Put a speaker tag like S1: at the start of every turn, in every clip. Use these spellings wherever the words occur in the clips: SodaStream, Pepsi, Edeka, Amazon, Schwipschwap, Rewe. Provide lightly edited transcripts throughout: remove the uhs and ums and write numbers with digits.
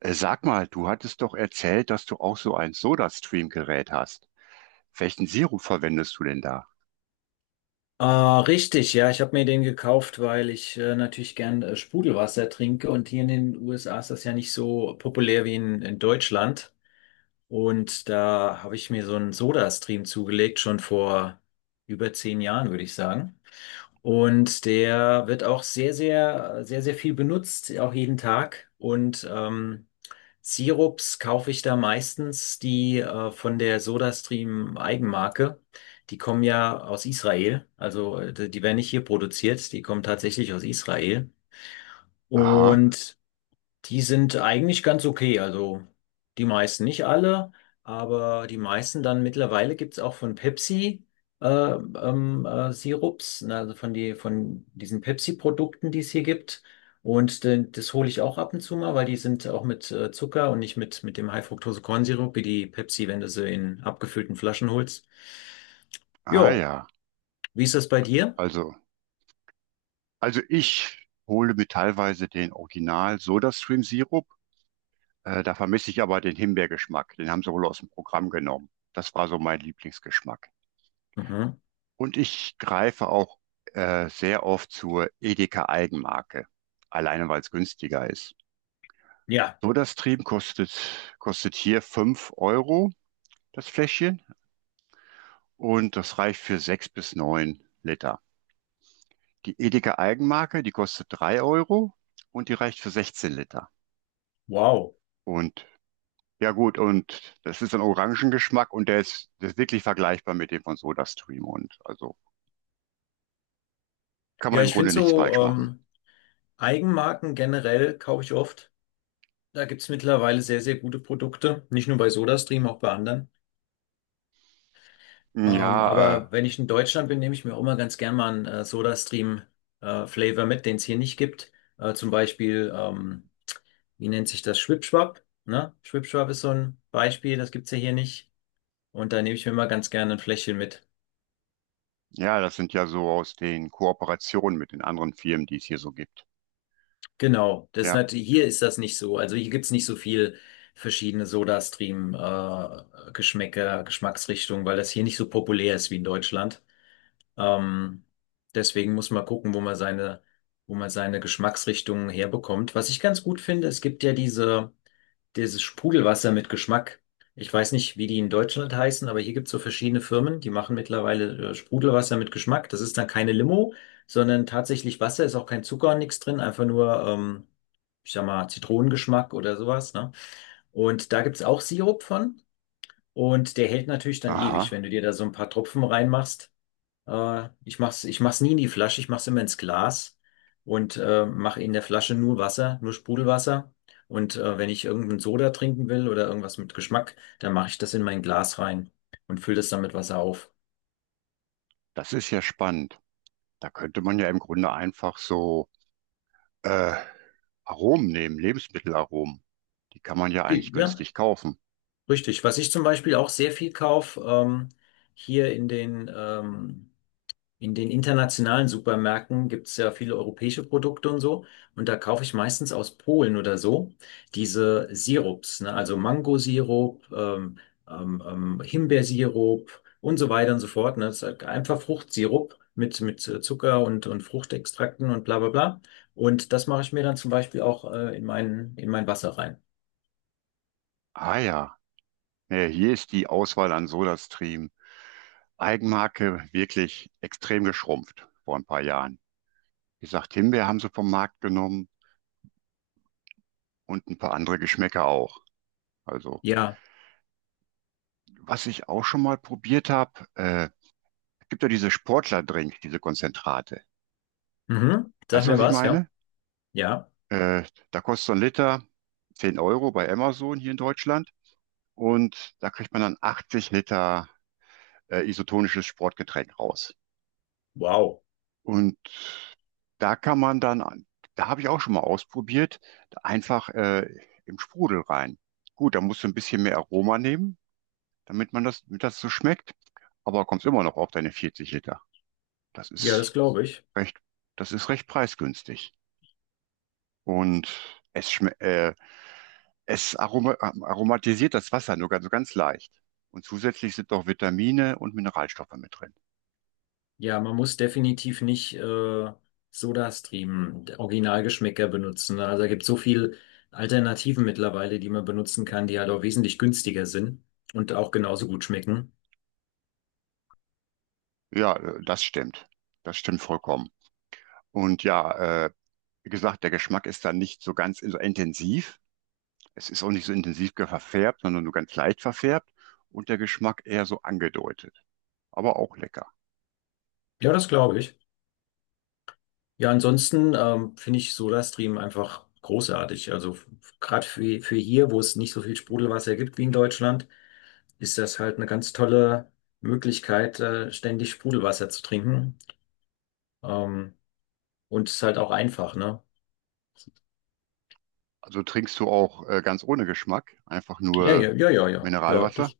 S1: Sag mal, du hattest doch erzählt, dass du auch so ein Soda-Stream-Gerät hast. Welchen Sirup verwendest du denn da?
S2: Ah, richtig, ja, ich habe mir den gekauft, weil ich natürlich gern Sprudelwasser trinke, und hier in den USA ist das ja nicht so populär wie in Deutschland. Und da habe ich mir so einen Soda-Stream zugelegt, schon vor über 10 Jahren, würde ich sagen. Und der wird auch sehr, sehr, sehr, sehr viel benutzt, auch jeden Tag. Und Sirups kaufe ich da meistens die von der SodaStream Eigenmarke. Die kommen ja aus Israel. Also die die werden nicht hier produziert, die kommen tatsächlich aus Israel.
S1: Aha,
S2: Und die sind eigentlich ganz okay, also die meisten, nicht alle, aber die meisten. Dann mittlerweile gibt's auch von Pepsi Sirups, ne, also von, die, von diesen Pepsi-Produkten, die es hier gibt. Und das hole ich auch ab und zu mal, weil die sind auch mit Zucker und nicht mit, mit dem High-Fructose-Kornsirup, wie die Pepsi, wenn du sie in abgefüllten Flaschen holst.
S1: ah
S2: Jo,
S1: ja.
S2: wie ist das bei dir?
S1: Also, also ich hole mir teilweise den Original Soda-Stream-Sirup. Da vermisse ich aber den Himbeergeschmack. Den haben sie wohl aus dem Programm genommen. Das war so mein Lieblingsgeschmack.
S2: Mhm.
S1: Und ich greife auch sehr oft zur Edeka Eigenmarke, alleine weil es günstiger ist.
S2: Ja,
S1: SodaStream kostet hier 5 € das Fläschchen und das reicht für 6 bis 9 Liter. Die Edeka Eigenmarke, die kostet 3 € und die reicht für 16 Liter.
S2: wow.
S1: Und ja gut, und das ist ein Orangengeschmack und der ist wirklich vergleichbar mit dem von SodaStream und also kann man
S2: Ja,
S1: im
S2: ich
S1: Grunde
S2: finde
S1: nichts
S2: so
S1: falsch machen.
S2: Eigenmarken generell kaufe ich oft. Da gibt's mittlerweile sehr, sehr gute Produkte, nicht nur bei SodaStream, auch bei anderen.
S1: Ja, äh,
S2: Aber wenn ich in Deutschland bin, nehme ich mir auch immer ganz gern mal einen SodaStream-Flavor mit, den es hier nicht gibt. Zum Beispiel, wie nennt sich das? Schwipschwap, ne? Schwipschwap ist so ein Beispiel, das gibt's ja hier nicht. Und da nehme ich mir mal ganz gerne ein Fläschchen mit.
S1: Ja, das sind ja so aus den Kooperationen mit den anderen Firmen, die es hier so gibt.
S2: Genau, das ist
S1: Ja,
S2: natürlich, hier ist das nicht so. Also hier gibt's nicht so viel verschiedene SodaStream-Geschmäcker, Geschmacksrichtungen, weil das hier nicht so populär ist wie in Deutschland. Ähm, deswegen muss man gucken, wo man seine Geschmacksrichtungen herbekommt. Was ich ganz gut finde, es gibt ja dieses Sprudelwasser mit Geschmack. Ich weiß nicht, wie die in Deutschland heißen, aber hier gibt es so verschiedene Firmen, die machen mittlerweile Sprudelwasser mit Geschmack. Das ist dann keine Limo, sondern tatsächlich Wasser, ist auch kein Zucker und nichts drin, einfach nur, ich sag mal, Zitronengeschmack oder sowas, ne? Und da gibt es auch Sirup von, und der hält natürlich dann ewig,
S1: aha,
S2: wenn du dir da so ein paar Tropfen reinmachst. Ich mach's nie in die Flasche, ich mach's immer ins Glas und mache in der Flasche nur Wasser, nur Sprudelwasser. Und wenn ich irgendeinen Soda trinken will oder irgendwas mit Geschmack, dann mache ich das in mein Glas rein und fülle das dann mit Wasser auf.
S1: das ist ja spannend. Da könnte man ja im Grunde einfach so äh, Aromen nehmen, Lebensmittelaromen. Die kann man ja eigentlich
S2: Ja,
S1: günstig kaufen.
S2: richtig. Was ich zum Beispiel auch sehr viel kaufe, hier in den in den internationalen Supermärkten gibt es ja viele europäische Produkte und so. Und da kaufe ich meistens aus Polen oder so diese Sirups, ne? Also Mangosirup, Himbeersirup und so weiter und so fort. Ne? Das ist halt einfach Fruchtsirup mit Zucker und Fruchtextrakten und bla bla bla. Und das mache ich mir dann zum Beispiel auch in in mein Wasser rein.
S1: Ah ja, nee, hier ist die Auswahl an SodaStream. Eigenmarke wirklich extrem geschrumpft vor ein paar Jahren. Wie gesagt, Himbeer haben sie vom Markt genommen und ein paar andere Geschmäcker auch. Also,
S2: Ja.
S1: was ich auch schon mal probiert habe, gibt ja diese Sportler-Drink, diese Konzentrate.
S2: Mhm.
S1: Weißt
S2: Sag
S1: du,
S2: mir
S1: was ich
S2: was, ja?
S1: meine?
S2: Ja.
S1: Äh, da kostet so ein Liter 10 € bei Amazon hier in Deutschland und da kriegt man dann 80 Liter isotonisches Sportgetränk raus.
S2: Wow.
S1: Und da kann man dann, da habe ich auch schon mal ausprobiert, einfach im Sprudel rein. Gut, da musst du ein bisschen mehr Aroma nehmen, damit das so schmeckt, aber kommst immer noch auf deine 40 Liter. Das
S2: Ja,
S1: ist
S2: das glaube ich.
S1: recht, das ist recht preisgünstig. Und es aromatisiert das Wasser nur ganz, so ganz leicht. Und zusätzlich sind noch Vitamine und Mineralstoffe mit drin.
S2: Ja, man muss definitiv nicht Sodastream, Originalgeschmäcker benutzen, ne? Also da gibt so viel Alternativen mittlerweile, die man benutzen kann, die halt auch wesentlich günstiger sind und auch genauso gut schmecken.
S1: Ja, Das stimmt. Das stimmt vollkommen. Und ja, äh, Wie gesagt, der Geschmack ist dann nicht so ganz so intensiv. Es ist auch nicht so intensiv verfärbt, sondern nur ganz leicht verfärbt. Und der Geschmack eher so angedeutet. Aber auch lecker.
S2: Ja, das glaube ich. Ja, ansonsten finde ich Sodastream einfach großartig. Also gerade für hier, wo es nicht so viel Sprudelwasser gibt wie in Deutschland, ist das halt eine ganz tolle Möglichkeit, ständig Sprudelwasser zu trinken. Ähm, und es ist halt auch einfach, ne?
S1: Also trinkst du auch ganz ohne Geschmack, einfach
S2: Ja,
S1: nur
S2: ja, ja, ja, ja, ja,
S1: Mineralwasser.
S2: das.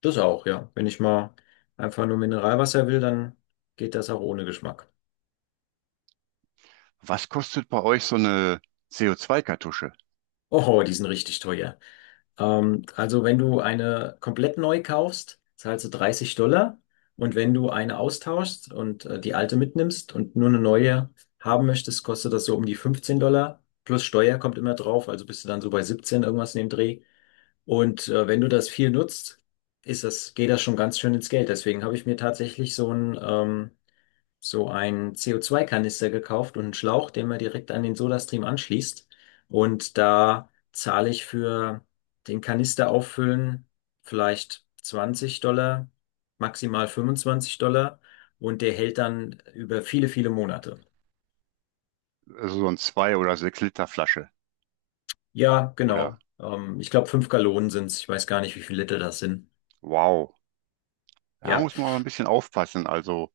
S2: Das auch, ja. Wenn ich mal einfach nur Mineralwasser will, dann geht das auch ohne Geschmack.
S1: Was kostet bei euch so eine CO2-Kartusche?
S2: Oh, die sind richtig teuer. Also wenn du eine komplett neu kaufst, zahlst du 30 Dollar. Und wenn du eine austauschst und die alte mitnimmst und nur eine neue haben möchtest, kostet das so um die 15 Dollar. Plus Steuer kommt immer drauf, also bist du dann so bei 17 irgendwas in dem Dreh. Und wenn du das viel nutzt, geht das schon ganz schön ins Geld. Deswegen habe ich mir tatsächlich so einen CO2-Kanister gekauft und einen Schlauch, den man direkt an den SodaStream anschließt. Und da zahle ich für den Kanister auffüllen vielleicht 20 Dollar, maximal 25 Dollar. Und der hält dann über viele, viele Monate.
S1: Also so ein 2 oder 6 Liter Flasche.
S2: Ja,
S1: Oder
S2: genau. Ich glaube, 5 Gallonen sind's. Ich weiß gar nicht, wie viele Liter das sind.
S1: wow. Da
S2: Ja,
S1: muss man aber ein bisschen aufpassen. Also,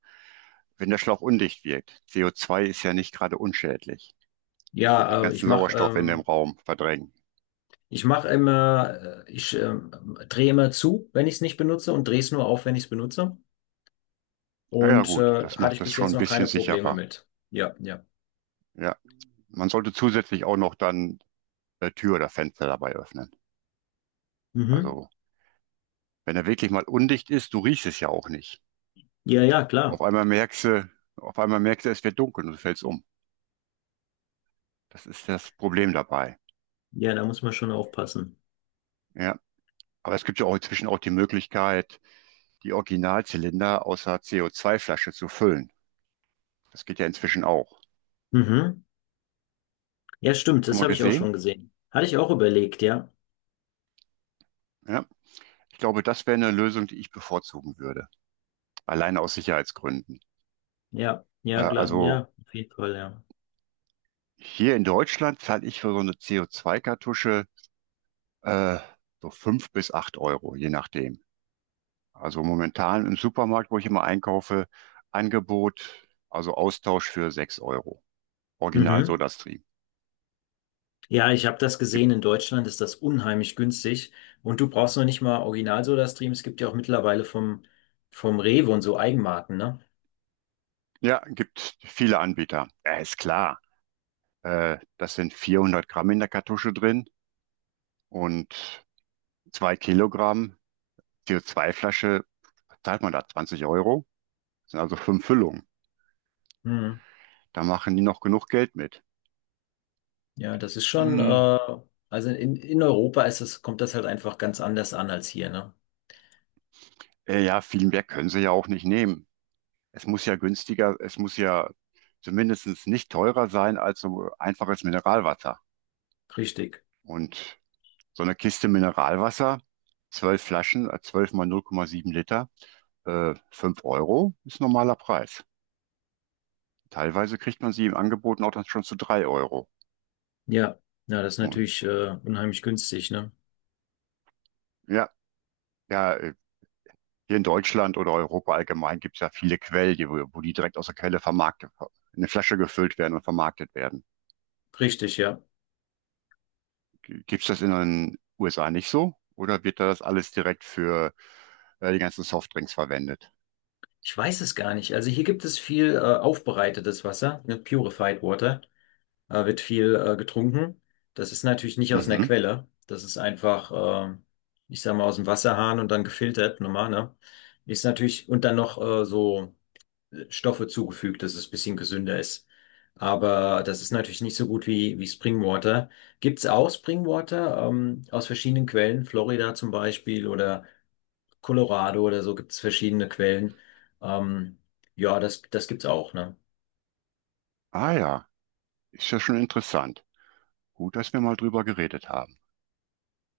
S1: wenn der Schlauch undicht wirkt. CO2 ist ja nicht gerade unschädlich. Und den
S2: ja, äh, ich
S1: ganzen
S2: mache
S1: Sauerstoff in dem
S2: ähm,
S1: Raum verdrängen.
S2: ich mache immer, ich drehe immer zu, wenn ich es nicht benutze, und drehe es nur auf, wenn ich es benutze.
S1: Naja,
S2: Und
S1: gut, das
S2: hatte
S1: macht
S2: ich
S1: das
S2: bis
S1: schon
S2: jetzt
S1: ein
S2: noch
S1: bisschen
S2: keine Probleme
S1: sicherer.
S2: mit. Ja, ja.
S1: Ja, man sollte zusätzlich auch noch dann Tür oder Fenster dabei öffnen.
S2: Mhm.
S1: Also, wenn er wirklich mal undicht ist, du riechst es ja auch nicht.
S2: Ja, ja,
S1: Auf
S2: klar.
S1: einmal merkst du, auf einmal merkst du, es wird dunkel und du fällst um. Das ist das Problem dabei.
S2: Ja, da muss man schon aufpassen.
S1: Ja, aber es gibt ja auch inzwischen auch die Möglichkeit, die Originalzylinder aus einer CO2-Flasche zu füllen. Das geht ja inzwischen auch.
S2: Mhm. Ja, stimmt,
S1: Schon
S2: das
S1: mal
S2: habe ich auch
S1: gesehen?
S2: schon gesehen. Hatte ich auch überlegt, ja.
S1: Ja. Ich glaube, das wäre eine Lösung, die ich bevorzugen würde. Allein aus Sicherheitsgründen.
S2: Ja,
S1: Äh,
S2: ja, klar,
S1: also
S2: ja, auf jeden Fall, ja.
S1: hier in Deutschland zahle ich für so eine CO2-Kartusche äh, so fünf bis acht Euro, je nachdem. Also momentan im Supermarkt, wo ich immer einkaufe, Angebot, also Austausch für sechs Euro. Original
S2: Mhm.
S1: SodaStream.
S2: Ja, ich habe das
S1: Gibt,
S2: gesehen, in Deutschland ist das unheimlich günstig, und du brauchst noch nicht mal Original Soda Stream, es gibt ja auch mittlerweile vom Rewe und so Eigenmarken, ne?
S1: ja, gibt viele Anbieter. Ja, ist klar. Das sind 400 Gramm in der Kartusche drin und 2 kg CO2-Flasche zahlt man da 20 Euro. Das sind also 5 Füllungen.
S2: Mhm.
S1: Da machen die noch genug Geld mit.
S2: Ja, das ist schon
S1: Hm,
S2: also in Europa ist es, kommt das halt einfach ganz anders an als hier, ne?
S1: ja, viel mehr können sie ja auch nicht nehmen. Es muss ja zumindest nicht teurer sein als so einfaches Mineralwasser.
S2: Richtig.
S1: Und so eine Kiste Mineralwasser, 12 Flaschen, 12 mal 0,7 Liter, 5 € ist normaler Preis. Teilweise kriegt man sie im Angebot auch dann schon zu drei Euro.
S2: Ja, ja, das ist
S1: Und
S2: natürlich unheimlich günstig, ne?
S1: ja, ja, äh, Hier in Deutschland oder Europa allgemein gibt es ja viele Quellen, wo die direkt aus der Quelle vermarktet, in eine Flasche gefüllt werden und vermarktet werden.
S2: Richtig, ja.
S1: Gibt es das in den USA nicht so? Oder wird da das alles direkt für die ganzen Softdrinks verwendet?
S2: Ich weiß es gar nicht. Also hier gibt es viel aufbereitetes Wasser, ne? Purified Water, wird viel getrunken. Das ist natürlich nicht aus einer
S1: Mhm.
S2: Quelle. Das ist einfach, ich sag mal, aus dem Wasserhahn und dann gefiltert, normal, ne? Ist natürlich, und dann noch so Stoffe zugefügt, dass es ein bisschen gesünder ist. Aber das ist natürlich nicht so gut wie, wie Springwater. Gibt's auch Springwater, aus verschiedenen Quellen, Florida zum Beispiel oder Colorado oder so, gibt's verschiedene Quellen. Ähm, ja, das, das gibt's auch, ne?
S1: Ah ja, ist ja schon interessant. Gut, dass wir mal drüber geredet haben.